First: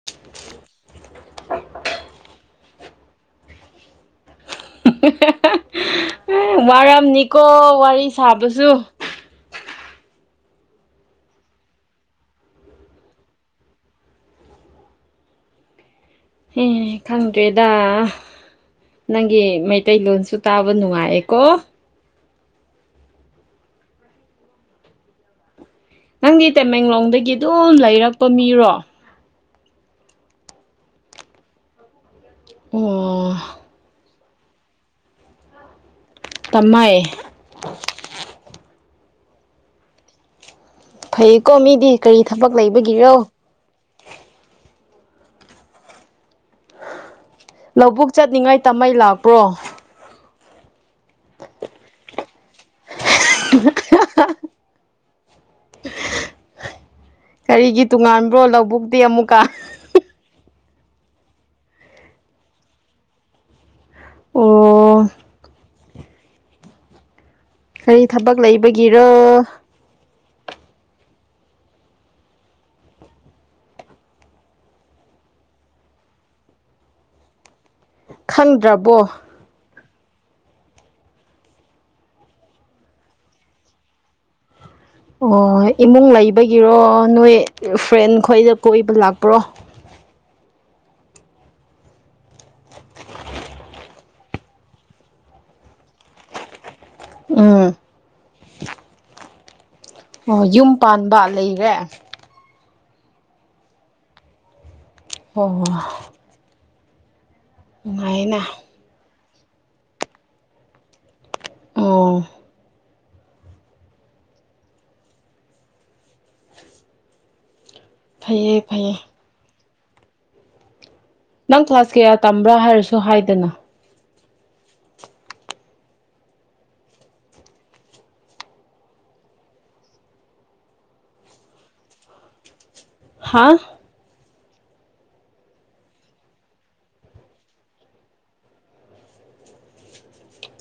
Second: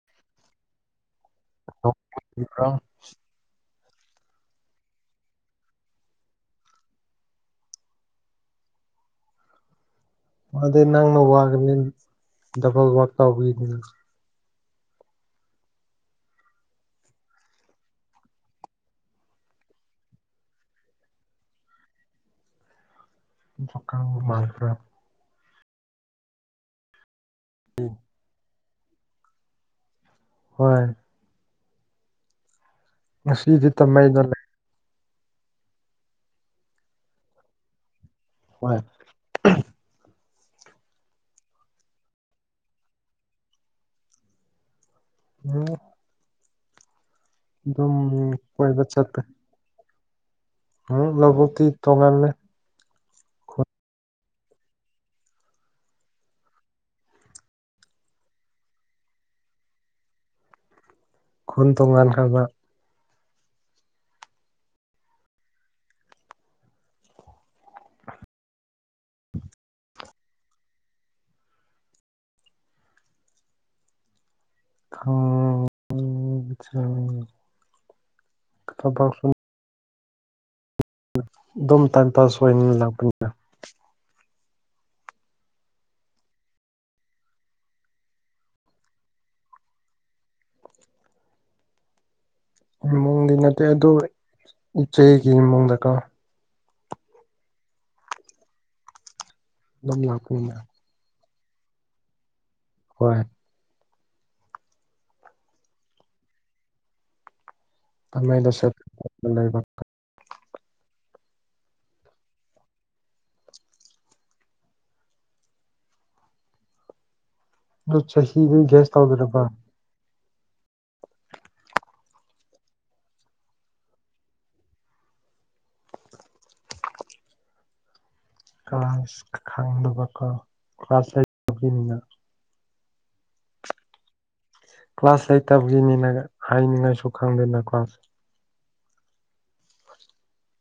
[unintelligible] [unintelligible] ꯋꯥꯔꯝꯅꯤꯀꯣ ꯋꯥꯔꯤ ꯁꯥꯕꯁꯨ ꯑꯗ ꯅꯪꯅ ꯋꯥꯒꯅꯤ ꯗꯕꯜ ꯋꯥꯥꯛꯇꯧꯕꯤꯅꯤꯅ ꯍꯦ ꯈꯪꯗ꯭ꯔꯦꯗ ꯅꯪꯒꯤ ꯃꯩꯇꯩꯂꯣꯟꯁꯨ ꯇꯥꯕ ꯅꯨꯡꯉꯥꯏꯌꯦꯀꯣ [unintelligible] ꯅꯪꯗꯤ ꯇꯃꯦꯡꯂꯣꯡꯗꯒꯤ ꯑꯗꯨꯝ ꯂꯩꯔꯛꯄ ꯃꯤꯔꯣ ꯍꯣꯏ ꯑꯣ ꯉꯁꯤꯗꯤ ꯇꯥꯃ‌ꯩꯗ ꯂꯩ ꯇꯝꯃꯥꯏ ꯍꯣꯏ ꯐꯩꯀꯣ ꯃꯤꯗꯤ ꯀꯔꯤ ꯊꯕꯛ ꯂꯩꯕꯒꯤꯔꯣ ꯎꯝ ꯑꯗꯨꯝ ꯂꯧꯕꯨꯛ ꯆꯠꯅꯤꯡꯉꯥꯏ ꯀꯣꯏꯕ ꯇꯝꯃꯩ ꯆꯠꯄ ꯂꯥꯛꯄ꯭ꯔꯣ ꯎꯝ ꯂꯕꯨꯛ ꯇꯤ ꯇꯣꯡꯉꯥꯟꯂꯦ [unintelligible] ꯀꯔꯤꯒꯤ ꯇꯣꯉꯥꯟꯕ꯭ꯔꯣ ꯂꯧꯕꯨꯛꯇꯤ ꯑꯃꯨꯛꯀꯥ ꯈꯨꯟ ꯇꯣꯉꯥꯟꯈ꯭ꯔꯕ ꯑꯣ ꯀꯔꯤ ꯊꯕꯛ ꯂꯩꯕꯒꯤꯔꯣ ꯍ [unintelligible] ꯈꯪꯗ꯭ꯔꯕꯣ ꯑꯗꯨꯝ ꯇꯥꯏꯝ ꯄꯥꯁ ꯑꯣꯏꯅꯤ ꯂꯥꯛꯄꯅꯤꯅ ꯑꯣ ꯏꯃꯨꯡ ꯂꯩꯕꯒꯤꯔꯣ ꯅꯣꯏ ꯐ꯭ꯔꯦꯟ ꯈꯣꯏꯗ ꯀꯣꯏꯕ ꯂꯥꯛꯄ꯭ꯔꯣ ꯏꯃꯨꯡꯗꯤ ꯅꯠꯇꯦ ꯑꯗꯨꯗ ꯏꯆꯦꯒꯤ ꯏꯃꯨꯡꯗꯀꯣ ꯎꯝ ꯑꯗꯨꯝ ꯑꯣ ꯂꯥꯛꯄꯅꯤꯅ ꯌꯨꯝ ꯄꯥꯟꯕ ꯂꯩꯔꯦ ꯍꯣꯏ ꯑꯣ ꯅꯨꯡꯉꯥꯏꯅ ꯑꯗꯨꯃꯥꯏꯅ ꯑꯣ ꯑꯗꯨ ꯐꯩꯌꯦ ꯆꯍꯤꯗꯒꯤ ꯒ꯭ꯌꯥꯁ ꯐꯩꯌꯦ ꯇꯧꯗꯣꯏꯔꯀꯣ ꯅꯪ ꯀ꯭ꯂꯥꯁ ꯀꯌꯥ ꯇꯝꯕ꯭ꯔꯥ ꯍꯥꯏꯔꯁꯨ ꯍꯥꯏꯗꯅ ꯀ꯭ꯂꯥꯁ ꯈꯪꯗꯕꯀꯣ ꯀ꯭ꯂꯥꯁ ꯂꯩꯕꯒꯤꯅꯤꯅ ꯍꯥꯥ ꯀ꯭ꯂꯥꯁ ꯑꯩꯠꯇꯕꯒꯤꯅꯤꯅ ꯍꯥꯏꯅꯤꯡꯉꯥꯏꯁꯨ ꯈꯪꯗꯦꯅ ꯀ꯭ꯂꯥꯁ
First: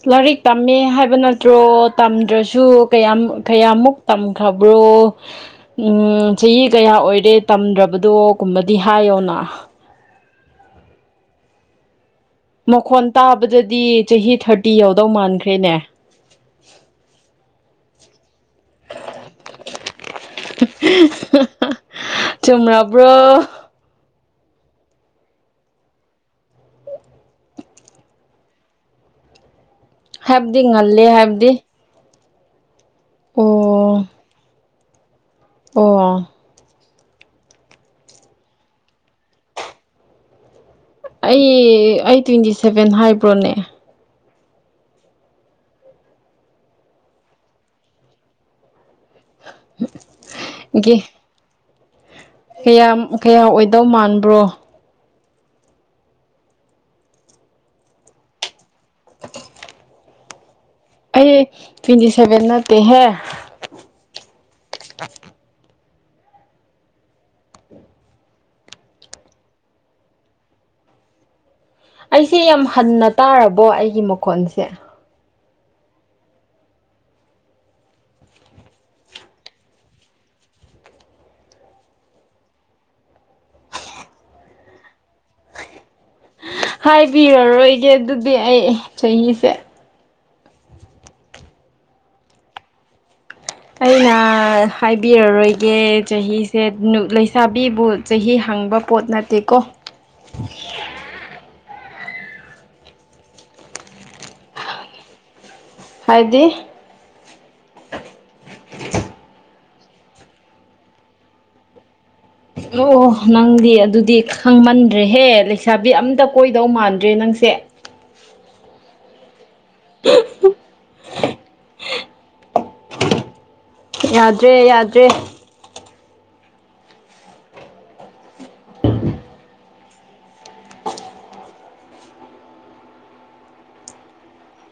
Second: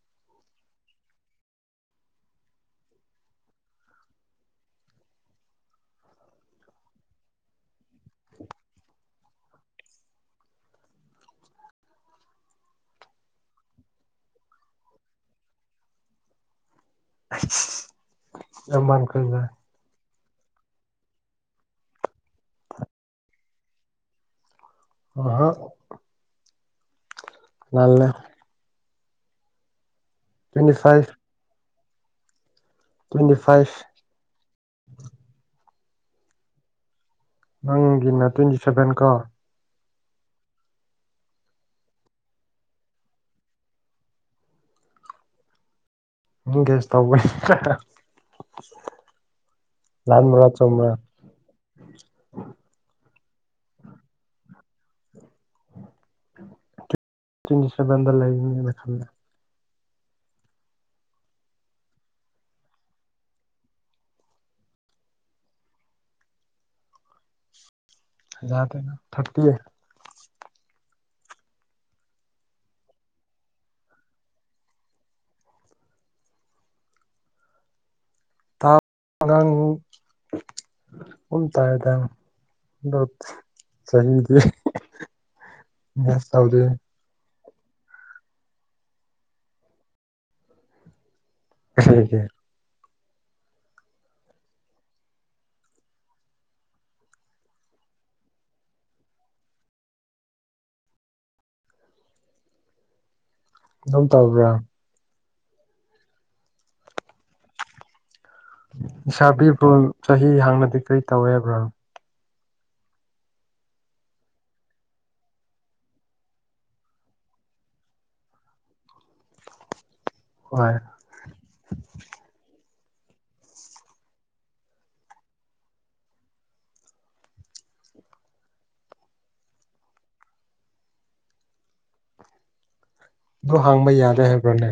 ꯂꯥꯏꯔꯤꯛ ꯇꯝꯃꯦ ꯍꯥꯏꯕ ꯅꯠꯇ꯭ꯔꯣ ꯇꯝꯗ꯭ꯔꯁꯨ ꯀꯌꯥ ꯀꯌꯥꯃꯨꯛ ꯇꯝ ꯈꯕꯔꯣ ꯎꯝ ꯆꯍꯤ ꯀꯌꯥ ꯑꯣꯏꯔꯦ ꯇꯝꯗ꯭ꯔꯕꯗꯣꯒꯨꯝꯕꯗꯤ ꯍꯥꯏꯌꯣꯅ ꯃꯈꯣꯟ ꯇꯥꯕꯗꯗꯤ ꯆꯍꯤ ꯊꯥꯔꯇꯤ ꯌꯥꯎꯗꯧ ꯃꯥꯟꯈ꯭ꯔꯦꯅꯦ ꯑꯥꯟ ꯀꯖ ꯆꯨꯝꯕ꯭ꯔꯣ ꯍ ꯍꯣ ꯅꯜ ꯍꯥꯏꯕꯗꯤ ꯇ꯭ꯋꯦꯟꯇꯤ ꯉꯜꯂꯤꯦ ꯐꯥꯏꯚ ꯍꯥꯏꯕꯗꯤ ꯇ꯭ꯋꯦꯟꯇꯤ ꯐꯥꯏꯚ ꯑꯣ ꯑꯣ ꯑ ꯅꯪꯒꯤꯅ ꯇ꯭ꯋꯦꯟꯇꯤ ꯁꯚꯦꯟ ꯀꯣ ꯑꯩ ꯑꯩ ꯇ꯭ꯋꯦꯟꯇꯤ ꯁꯦꯚꯦꯟ ꯍꯥꯏꯕ꯭ꯔꯣꯅꯦ ꯍ ꯀꯦꯁ ꯇꯥꯎꯕꯅꯤ ꯂꯥꯟ ꯃꯅꯥ ꯆꯣꯃ ꯒꯤ ꯀꯌꯥꯝ ꯀꯌꯥ ꯑꯣꯏꯗꯧ ꯃꯥꯟꯕ꯭ꯔꯣ ꯇꯤꯟꯇ ꯁꯕꯦꯟꯗ ꯂꯩꯅꯦꯦ ꯑꯩ ꯇ꯭ꯋꯦꯟꯇꯤ ꯁꯦꯚꯦꯟ ꯅꯠꯇꯦꯍꯦ ꯌꯥꯗꯦꯅ ꯊꯔꯇꯤ ꯑꯩꯁꯦ ꯌꯥꯝ ꯍꯟꯅ ꯇꯥꯔꯕꯣ ꯑꯩꯒꯤ ꯃꯈꯣꯟꯁꯦ ꯑꯉꯥꯡꯨ ꯎꯟ ꯇ ꯍꯥꯏꯗꯠ ꯆꯗꯤ ꯌꯥꯁꯥꯎꯗ ꯍꯥꯏꯕꯤꯔꯔꯣꯏꯒꯦ ꯑꯗꯨꯗꯤ ꯑꯩ ꯆꯍꯤꯁꯦ ꯍ ꯑꯩꯅ ꯍꯥꯏꯕꯤꯔꯔꯣꯏꯒꯦ ꯆꯍꯤꯁꯦ ꯂꯩꯁꯥꯕꯤꯕꯨ ꯆꯍꯤ ꯍꯪꯕ ꯄꯣꯠ ꯅꯠꯇꯦꯀꯣ ꯑꯗꯨꯝ ꯇꯧꯕꯕ꯭ꯔꯥ ꯍꯥꯏꯗꯤ ꯏꯁꯥꯕꯤꯕ꯭ꯔꯣ ꯆꯍꯤ ꯍꯥꯡꯅꯗꯤ ꯀꯔꯤ ꯇꯧꯋꯦꯕ꯭ꯔꯣ ꯑꯣ ꯅꯪꯗꯤ ꯑꯗꯨꯗꯤ ꯈꯪꯃꯟꯗ꯭ꯔꯦꯍꯦ ꯂꯩꯁꯥꯕꯤ ꯑꯝꯇ ꯀꯣꯏꯗꯧ ꯃꯥꯟꯗ꯭ꯔꯦ ꯅꯪꯁꯦ [unintelligible] ꯍꯣꯏ ꯌꯥꯗ꯭ꯔꯦ ꯌꯥꯗ꯭ꯔꯦ ꯑꯗꯣ ꯍꯥꯡꯕ ꯌꯥꯗꯦ ꯍꯥꯏꯕ꯭ꯔꯥꯅꯦ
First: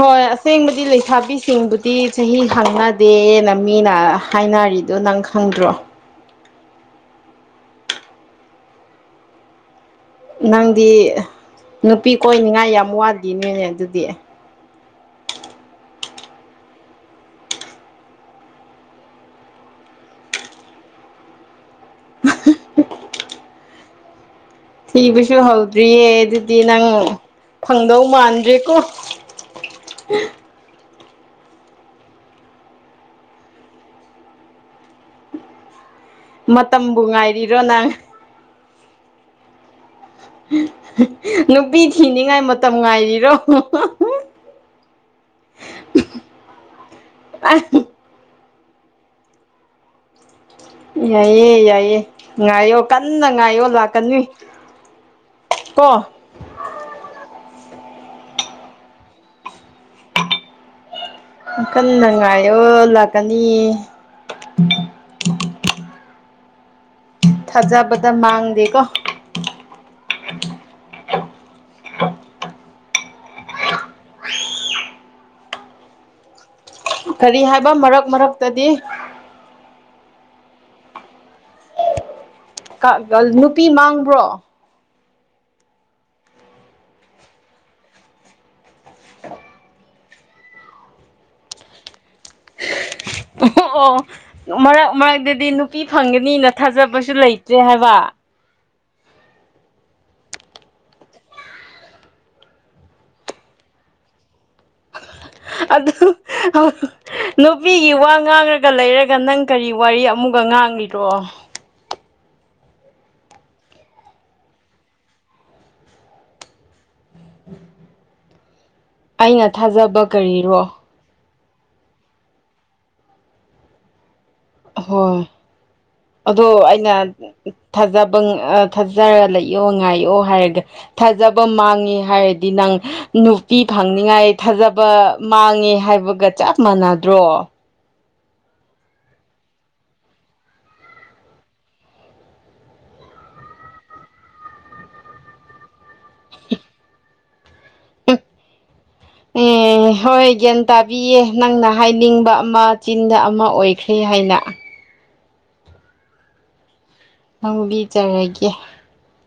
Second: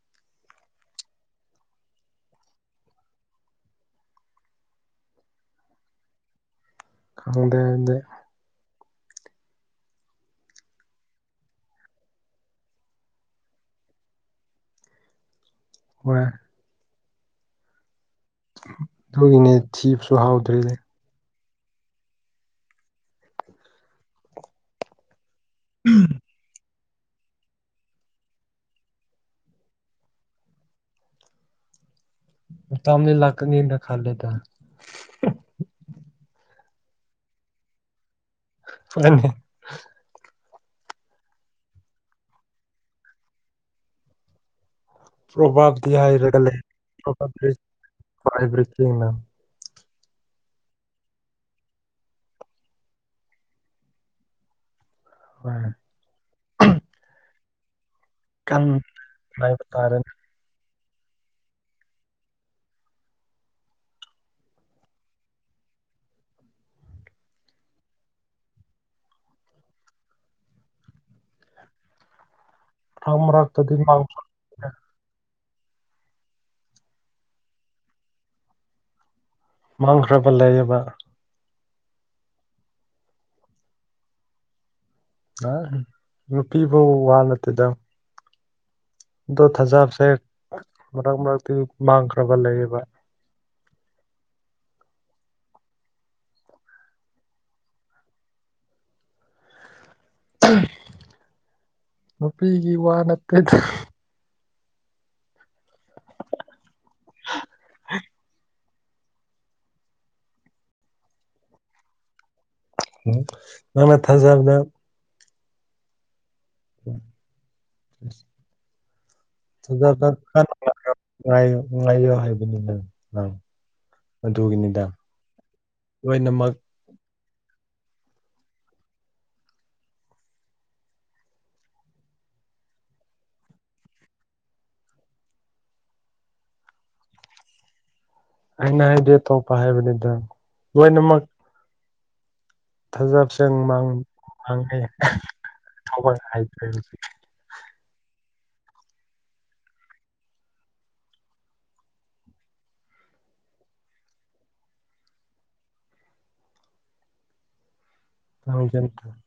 ꯍꯣꯏ ꯑꯁꯦꯡꯕꯗꯤ ꯂꯩꯁꯥꯕꯤꯁꯤꯡꯕꯨꯗꯤ ꯆꯍꯤ ꯍꯪꯅꯗꯦꯅ ꯃꯤꯅ ꯍꯥꯏꯅꯔꯤ ꯑꯗꯨ ꯅꯪ ꯈꯪꯗ꯭ꯔꯣ ꯈꯪꯗꯦ ꯑꯩꯗꯤ ꯅꯪꯗꯤ ꯅꯨꯄꯤ ꯀꯣꯏꯅꯤꯡꯉꯥꯏ ꯌꯥꯝ ꯋꯥꯠꯂꯤꯅꯦꯅꯦ ꯑꯗꯨꯗꯤ ꯍꯣꯏ ꯑꯗꯨꯏꯅꯦ ꯊꯤꯕꯁꯨ ꯍꯥꯎꯗ꯭ꯔꯤꯅꯦ ꯊꯤꯕꯁꯨ ꯍꯥꯎꯗ꯭ꯔꯤꯌꯦ ꯑꯗꯨ ꯗꯤ ꯅꯪ ꯐꯪꯗꯧ ꯃꯥꯟꯗ꯭ꯔꯦꯀꯣ ꯃꯇꯝꯗꯤ ꯂꯥꯛꯀꯅꯤꯅ ꯈꯜꯂꯤꯗꯥ ꯃꯇꯝꯕꯨ ꯉꯥꯏꯔꯤꯔꯣ ꯅꯪ ꯍꯣꯏꯅꯦ ꯅꯨꯄꯤ ꯊꯤꯅꯤꯡꯉꯥꯏ ꯃꯇꯝ ꯉꯥꯏꯔꯤꯔꯣ ꯄ꯭ꯔꯚꯕꯗꯤ ꯍꯥꯏꯔꯒ ꯂꯩ [unintelligible] ꯌꯥꯏꯌꯦ ꯌꯥꯏꯌꯦ ꯉꯥꯏꯌꯣ ꯀꯟꯅ ꯉꯥꯏꯌꯣ ꯂꯥꯛꯀꯅꯤ ꯍꯣꯏ ꯀꯣ ꯀꯪ ꯍꯥꯏꯕ ꯇꯥꯔꯦꯅꯦ ꯀꯟꯅ ꯉꯥꯏꯌꯣ ꯂꯥꯛꯀꯅꯤꯌꯦ ꯊꯥꯖꯕꯗꯥ ꯃꯥꯡꯗꯦꯀꯣ [inaudible] ꯀꯔꯤ ꯍꯥꯏꯕ ꯃꯔꯛ ꯃꯔꯛꯇꯗꯤ ꯃꯥꯡꯈ꯭ꯔꯥꯕ ꯂꯩꯌꯦꯕ ꯀꯥ ꯒꯜ ꯅꯨꯄꯤ ꯃꯥꯡꯕ꯭ꯔꯣ ꯑꯥ ꯅꯨꯨꯄꯤ ꯐꯧ ꯋꯥ ꯅꯠꯇꯦꯗ ꯑꯗꯣ ꯊꯥꯖꯥꯕꯁꯦ ꯃꯔꯛ ꯃꯔꯛꯇꯤ ꯃꯥꯡꯈ꯭ꯔꯥꯕ ꯂꯩꯌꯦꯕ ꯑꯣ ꯃꯔꯛ ꯃꯔꯛꯇꯗꯤ ꯅꯨꯄꯤ ꯐꯪꯒꯅꯤꯅ ꯊꯥꯖꯕꯁꯨ ꯂꯩꯇ꯭ꯔꯦ ꯍꯥꯏꯕ [unintelligible] ꯅꯨꯄꯤꯒꯤ ꯋꯥ ꯅꯠꯇꯦꯗ ꯑꯗꯨ [unintelligible] ꯅꯨꯄꯤꯒꯤ ꯋꯥ ꯉꯥꯡꯉꯥ ꯒꯥ ꯂꯩꯔꯒ ꯅꯪ ꯀꯔꯤ ꯋꯥꯔꯤ ꯑꯃꯨꯛꯒ ꯉꯥꯡꯂꯤꯔꯣ ꯎꯝ ꯅꯪꯅ ꯊꯥꯖꯕꯗ [unintelligible] ꯑꯩꯅ ꯊꯥꯖꯕ ꯊꯖꯥꯕꯗ ꯀꯔꯤꯔꯣ [unintelligible] ꯉꯥꯏꯌꯣ ꯉꯥꯏꯌꯣ ꯍꯥꯏꯕꯅꯤꯗ ꯅꯪ ꯑꯗꯨꯒꯤꯅꯤꯗ ꯍꯣꯏ ꯑꯗꯣ ꯂꯣꯏꯅꯃꯛ ꯑꯩꯅ ꯊꯥꯖꯕ ꯑꯥ ꯊꯥꯖꯔꯥ ꯂꯩꯌꯣ ꯉꯥꯏꯌꯣ ꯍꯥꯏꯔꯒ ꯊꯥꯖꯕ ꯃꯥꯡꯉꯤ ꯍꯥꯏꯔꯗꯤ ꯅꯪ ꯅꯨꯄꯤ ꯐꯪꯅꯤꯉꯥꯏ ꯊꯥꯖꯕ ꯃꯥꯡꯉꯦ ꯍꯥꯏꯕꯒ ꯆꯞ ꯃꯥꯟꯅꯗ꯭ꯔꯣ ꯑꯩꯅ ꯍꯥꯏꯗꯤ ꯑꯇꯣꯞꯄ ꯍꯥꯏꯕꯅꯤꯗ ꯂꯣꯏꯅꯃꯛ ꯊꯥꯖꯥꯕꯁꯦ ꯃꯥꯡ ꯃꯥꯡꯉꯦ [unintelligible] ꯍꯥꯏꯈ꯭ꯔꯦ ꯑꯦ ꯍꯣꯏ ꯒ꯭ꯌꯥꯟ ꯇꯥꯕꯤꯌꯦ ꯅꯪꯅ ꯍꯥꯏꯅꯤꯡꯕ ꯑꯃ ꯆꯤꯟꯗ ꯑꯃ ꯑꯣꯏꯈ꯭ꯔꯦ ꯍꯥꯏꯅ ꯐꯪꯕꯤ [unintelligible]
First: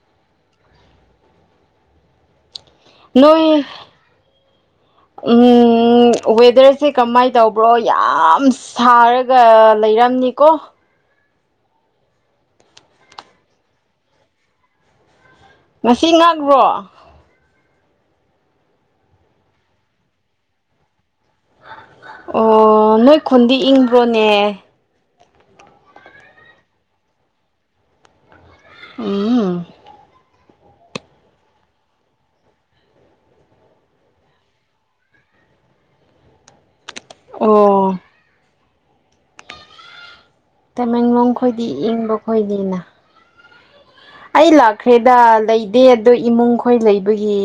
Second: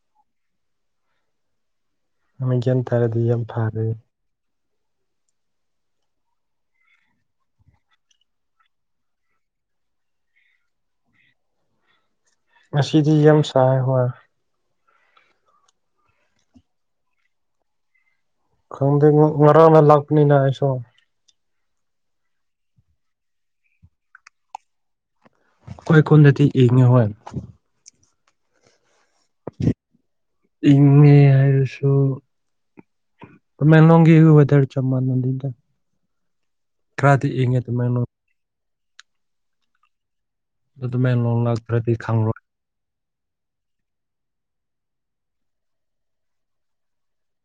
ꯑꯃꯥ ꯒ꯭ꯌꯥꯟ ꯇꯥꯔꯗꯤ ꯌꯥꯝ ꯅꯣꯏ ꯐꯔꯦ ꯎꯝ ꯎꯝ ꯋꯦꯗꯔꯁꯦ ꯀꯃꯥꯏꯅ ꯇꯧꯕ꯭ꯔꯣ ꯌꯥꯝ ꯁꯥꯔꯒ ꯂꯩꯔꯝꯅꯤꯀꯣ ꯉꯁꯤꯗꯤ ꯌꯥꯝ ꯁꯥꯏ ꯍꯣꯏ ꯉꯁꯤ ꯉꯥꯛꯔꯣ ꯈꯪꯗꯦ ꯉꯔꯥꯡꯅ ꯂꯥꯛꯕꯅꯤꯅ ꯑꯩꯁꯨ ꯑꯣ ꯅꯣꯏ ꯈꯨꯟꯗꯤ ꯏꯪꯕ꯭ꯔꯣꯅꯦ ꯑꯩꯈꯣꯏ ꯀꯣꯟꯗꯗꯤ ꯏꯡꯉꯦ ꯍꯣꯏ ꯑꯝ ꯏꯪꯉꯦ ꯍꯥꯏꯔꯁꯨ ꯇꯥꯃꯦꯡꯂꯣꯡꯒꯤ ꯋꯦꯇꯔ ꯆꯥꯞ ꯃꯥꯟꯅꯩꯗ ꯀ꯭ꯔꯥꯗꯤ ꯌꯦꯡꯦ ꯇ ꯑꯣ ꯃꯅꯣ [inaudible] ꯑꯗꯨ ꯇꯃꯦꯡꯂꯣꯡ ꯈꯣꯏꯗꯤ ꯂꯥꯛꯇ꯭ꯔꯗꯤ ꯏꯪꯕ ꯈꯪꯔꯣꯏ ꯈꯣꯏꯗꯤꯅ ꯑꯩ ꯂꯥꯛꯈ꯭ꯔꯦꯗ ꯂꯩꯗꯦ ꯑꯗꯣ ꯏꯃꯨꯡ ꯈꯣꯏ ꯂꯩꯕꯒꯤ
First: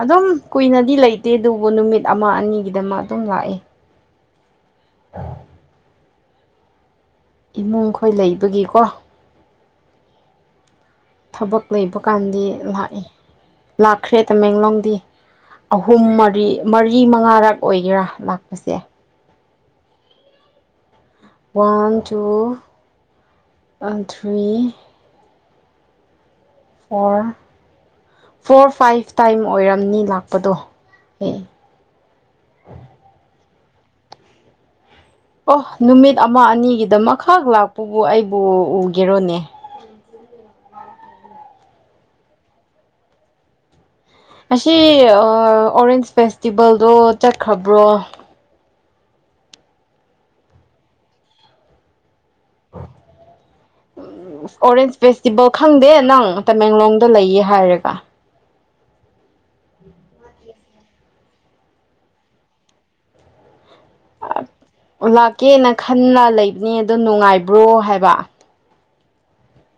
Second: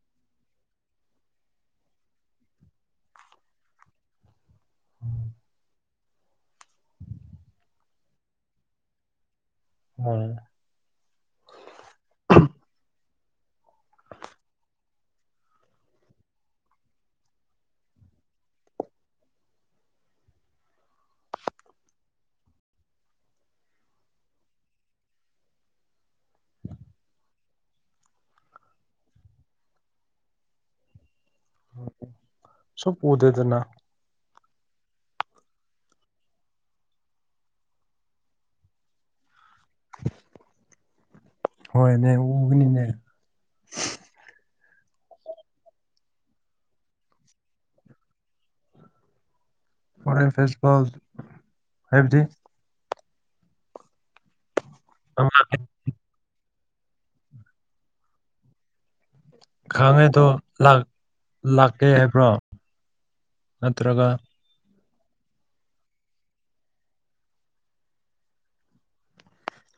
ꯑꯗꯨꯝ ꯀꯨꯏꯅꯗꯤ ꯂꯩꯇꯦ ꯑꯗꯨꯕꯨ ꯅꯨꯃꯤꯠ ꯑꯃ ꯑꯅꯤꯒꯤꯗꯃꯛ ꯑꯗꯨꯝ ꯂꯥꯛꯑꯦ ꯑ [inaudible] ꯏꯃꯨꯡ ꯈꯣꯏ ꯂꯩꯕꯒꯤꯀꯣ ꯑꯥ ꯊꯕꯛ ꯂꯩꯕ ꯀꯥꯟꯗꯤ ꯂꯥꯛꯏ ꯂꯥꯛꯈ꯭ꯔꯦ ꯇꯃꯦꯡꯂꯣꯡꯗꯤ ꯑꯍꯨꯝ ꯃꯔꯤ ꯃꯔꯤ ꯃꯉꯥꯔꯛ ꯑꯣꯏꯒꯦꯔꯥ ꯂꯥꯛꯄꯁꯦ one two three [unintelligible] or four five time ꯑꯣꯏꯔꯝꯅꯤ ꯂꯥꯛꯄꯗꯣ ꯑꯦ ꯁꯥꯛ ꯎꯨꯗ꯭ꯔꯦꯗꯅ ꯑꯣ ꯅꯨꯃꯤꯠ ꯑꯃ ꯑꯅꯤꯒꯤꯗꯃꯛ ꯃꯈꯥ ꯂꯥꯛꯄꯕꯨ ꯑꯩꯕꯨ ꯎꯒꯦꯔꯣꯅꯦ ꯍꯣꯏꯅꯦ ꯎꯒꯅꯤꯅꯦ ꯉꯁꯤ ꯑꯣꯔꯦꯟꯁ ꯐꯦꯁꯇꯤꯚꯦꯜꯗꯣ ꯆꯠꯈ꯭ꯔꯕ꯭ꯔꯣ ꯑꯣꯔꯦꯟ ꯐꯦꯁꯇꯕꯜ ꯍꯥꯏꯕꯗꯤ ꯎꯝ ꯑꯣꯔꯦꯟꯁ ꯐꯦꯁꯇꯤꯚꯦꯜ ꯈꯪꯗꯦ ꯅꯪ ꯇꯃꯦꯡꯂꯣꯡꯗ ꯂꯩꯌꯦ ꯍꯥꯏꯔꯒ ꯈꯪꯉꯦꯗꯣ ꯂꯥꯛꯀꯦ ꯍꯥꯏꯕ꯭ꯔꯣ ꯅꯠꯇ꯭ꯔꯒ ꯂꯥꯛꯀꯦꯅ ꯈꯟꯅ ꯂꯩꯕꯅꯦ ꯑꯗꯣ ꯅꯨꯡꯉꯥꯏꯕ꯭ꯔꯣ ꯍꯥꯏꯕ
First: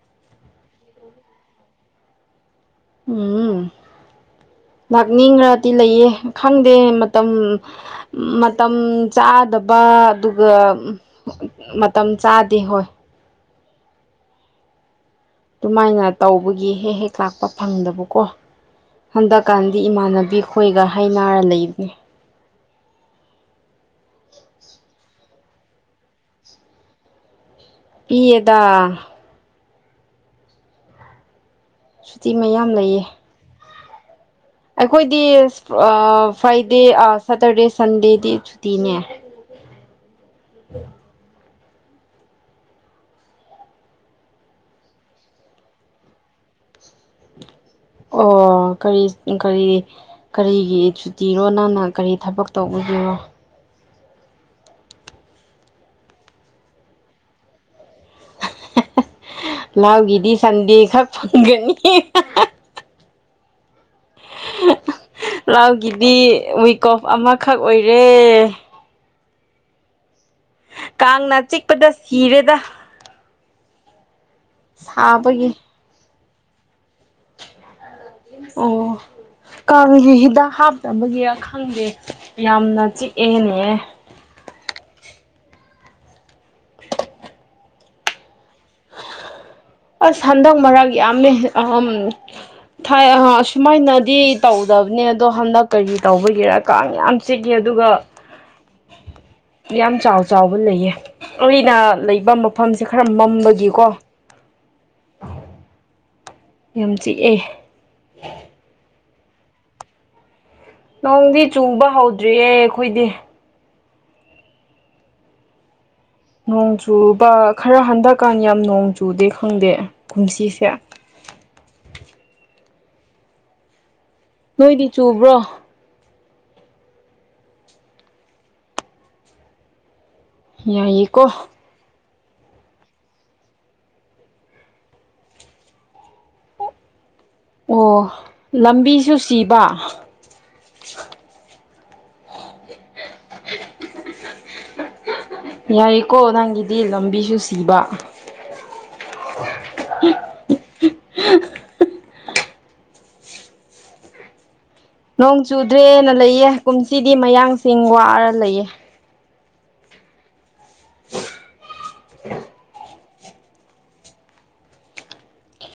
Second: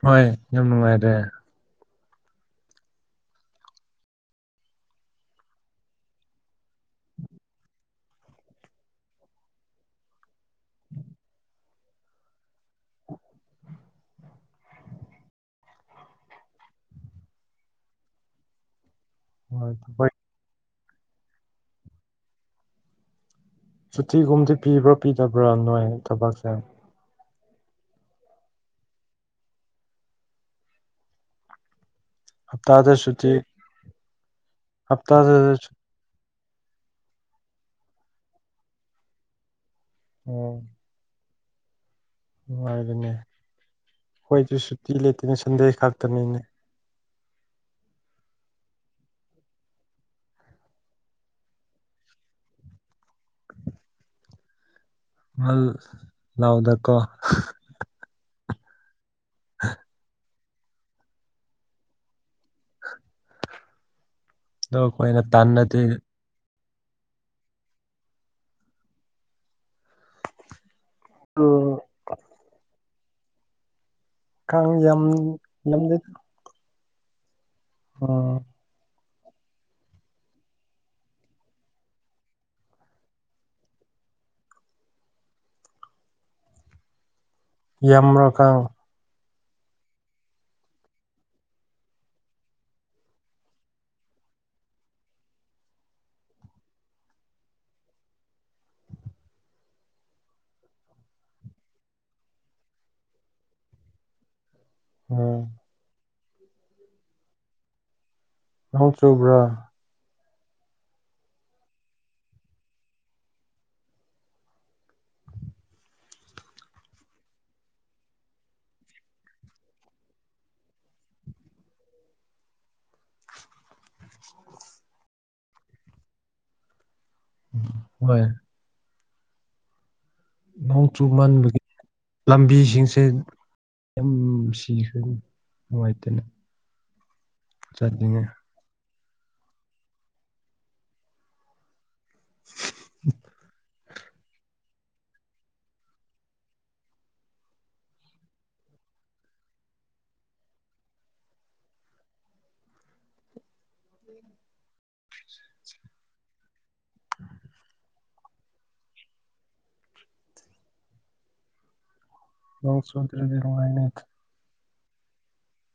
ꯍꯣꯏ ꯌꯥꯝ ꯅꯨꯡꯉꯥꯏꯔꯦ ꯎꯝ ꯂꯥꯛꯅꯤꯡꯈ꯭ꯔꯗꯤ ꯂꯩꯌꯦ ꯈꯪꯗꯦ ꯃꯇꯝ ꯃꯇꯝ ꯆꯥꯗꯕ ꯑꯗꯨ ꯑꯗꯨꯒ ꯃꯇꯝ ꯆꯥꯗꯦ ꯍꯣꯏ ꯑꯗꯨꯃꯥꯏꯅ ꯇꯧꯕꯒꯤ ꯍꯦꯛ ꯍꯦꯛ ꯂꯥꯛꯄ ꯐꯪꯗꯕꯀꯣ ꯍꯣꯏ ꯍꯟꯗꯛꯀꯥꯟꯗꯤ ꯍꯣꯏ ꯏꯃꯥꯟꯅꯕꯤ ꯈꯣꯏꯒ ꯍꯥꯢꯅꯔ ꯂꯩꯕꯅꯤ ꯁꯨꯇꯤꯒꯨꯝꯗꯤ ꯄꯤꯕ꯭ꯔꯥ ꯄꯤꯗꯕ꯭ꯔꯥ ꯅꯣꯏ ꯊꯕꯛꯁꯦ ꯄꯤꯌꯦꯗ ꯁꯨꯇꯤ ꯃꯌꯥꯝ ꯍꯞꯇꯥꯗ ꯂꯩꯌꯦ ꯁꯨꯇꯤ ꯑꯩꯈꯣꯏꯗꯤ ꯍꯞꯇꯥꯗ ꯑꯣ ꯐ꯭ꯔꯥꯏꯗꯦ ꯁꯦꯇꯔꯗꯦ ꯁꯟꯗꯦꯗꯤ ꯁꯨꯇꯤꯅꯦ ꯑꯣ ꯅꯨꯡꯉꯥꯏꯕꯅꯦ ꯈꯣꯢꯗꯤ ꯁꯨꯇꯤ ꯂꯩꯦꯇꯦꯅꯦ ꯁꯟꯗꯦ ꯈꯥꯛꯇꯥꯅꯤꯅꯦ ꯑꯣ ꯀꯔꯤ ꯀꯔꯤ ꯀꯔꯤꯒꯤ ꯁꯨꯇꯤꯔꯣ ꯅꯪꯅ ꯀꯔꯤ ꯊꯕꯛꯛꯇꯧꯕꯒꯤꯔꯣ ꯑꯜ ꯂꯧꯗꯀꯣ ꯂꯧꯒꯤꯗꯤ ꯁꯟꯗꯦ ꯈꯛ ꯐꯪꯒꯅꯤ ꯑꯗꯣ ꯑꯩꯈꯣꯏꯅ ꯇꯥꯟꯅꯗꯦ ꯂꯧꯒꯤꯗꯤ ꯋꯤꯑꯣꯐ ꯑꯃꯈꯛ ꯑꯣꯏꯔꯦ ꯀꯥꯡꯅ ꯆꯤꯛꯄꯗ ꯁꯤꯔꯦꯗ ꯈꯪꯗꯦ ꯌꯥꯝ ꯁꯥꯕꯒꯤ ꯂꯝꯗꯦ ꯑꯥ ꯑꯣ ꯀꯥꯡꯒꯤ ꯍꯤꯗꯥꯛ ꯍꯥꯞꯇꯕꯒꯤꯔ ꯈꯪꯗꯦ ꯌꯥꯝꯅ ꯆꯤꯛꯑꯦꯅꯦ ꯌꯥꯝ ꯑꯃꯀ [unintelligible] ꯑꯁ ꯍꯟꯗꯛ ꯃꯔꯛ ꯌꯥꯝꯃꯦ ꯑꯍꯝ ꯊꯥꯏ ꯑ ꯑꯁꯨꯃꯥꯏꯅꯗꯤ ꯇꯧꯗꯕꯅꯦ ꯑꯗꯣ ꯍꯟꯗꯛ ꯀꯔꯤ ꯇꯧꯕꯒꯤꯔꯀ ꯌꯥꯝ ꯁꯤꯒꯤ ꯑꯗꯨꯒ [inaudible] ꯌꯥꯝ ꯆꯥꯎ ꯆꯥꯎꯕ ꯂꯩꯌꯦ ꯑꯩꯅ ꯂꯩꯕ ꯃꯐꯝꯁꯦ ꯈꯔ ꯃꯝꯕꯒꯤꯀꯣ ꯎꯝ ꯌꯥꯝ ꯆꯤꯛꯑꯦ ꯅꯣꯡ ꯆꯨꯕꯔꯥ ꯅꯣꯡꯗꯤ ꯆꯨꯕ ꯍꯧꯗ꯭ꯔꯤꯌꯦ ꯑꯩꯈꯣꯏꯗꯤ ꯅꯣꯡ ꯆꯨꯕ ꯈꯔ ꯍꯟꯗꯛꯀꯥꯟ ꯌꯥꯝ ꯅꯣꯡ ꯆꯨꯗꯦ ꯈꯪꯗꯦ ꯀꯨꯝꯁꯤꯁꯦ [inaudible] ꯅꯣꯏꯗꯤ ꯆꯨꯕ꯭ꯔꯣ ꯍꯣꯏ ꯅꯣꯡ ꯌꯥꯏꯌꯦꯀꯣ ꯆꯨꯃꯟꯕꯒꯤ ꯂꯝꯕꯤꯁꯤꯡꯁꯦ ꯌꯥꯝ ꯁꯤꯈꯔ‌ꯦꯅ‌ꯦ ꯅꯨꯡꯉꯥꯏꯇꯦꯅ‌ꯦ ꯑꯣ ꯂꯝꯕꯤꯁꯨ ꯁꯤꯕ [unintelligible] ꯌꯥꯏꯀꯣ ꯅꯪꯒꯤꯗꯤ ꯂꯝꯕꯤꯁꯨ ꯁꯤꯕ [inaudible] ꯅꯣꯡ ꯆꯨꯗ꯭ꯔꯦꯅ ꯂꯩꯌꯦ ꯀꯨꯝꯁꯤꯗꯤ ꯃꯌꯥꯡꯁꯤꯡ ꯋꯥꯔ ꯂꯩꯌꯦ ꯅꯣꯡ ꯆꯨꯗ꯭ꯔꯗꯤ ꯅꯨꯉꯥꯏꯅꯤꯗ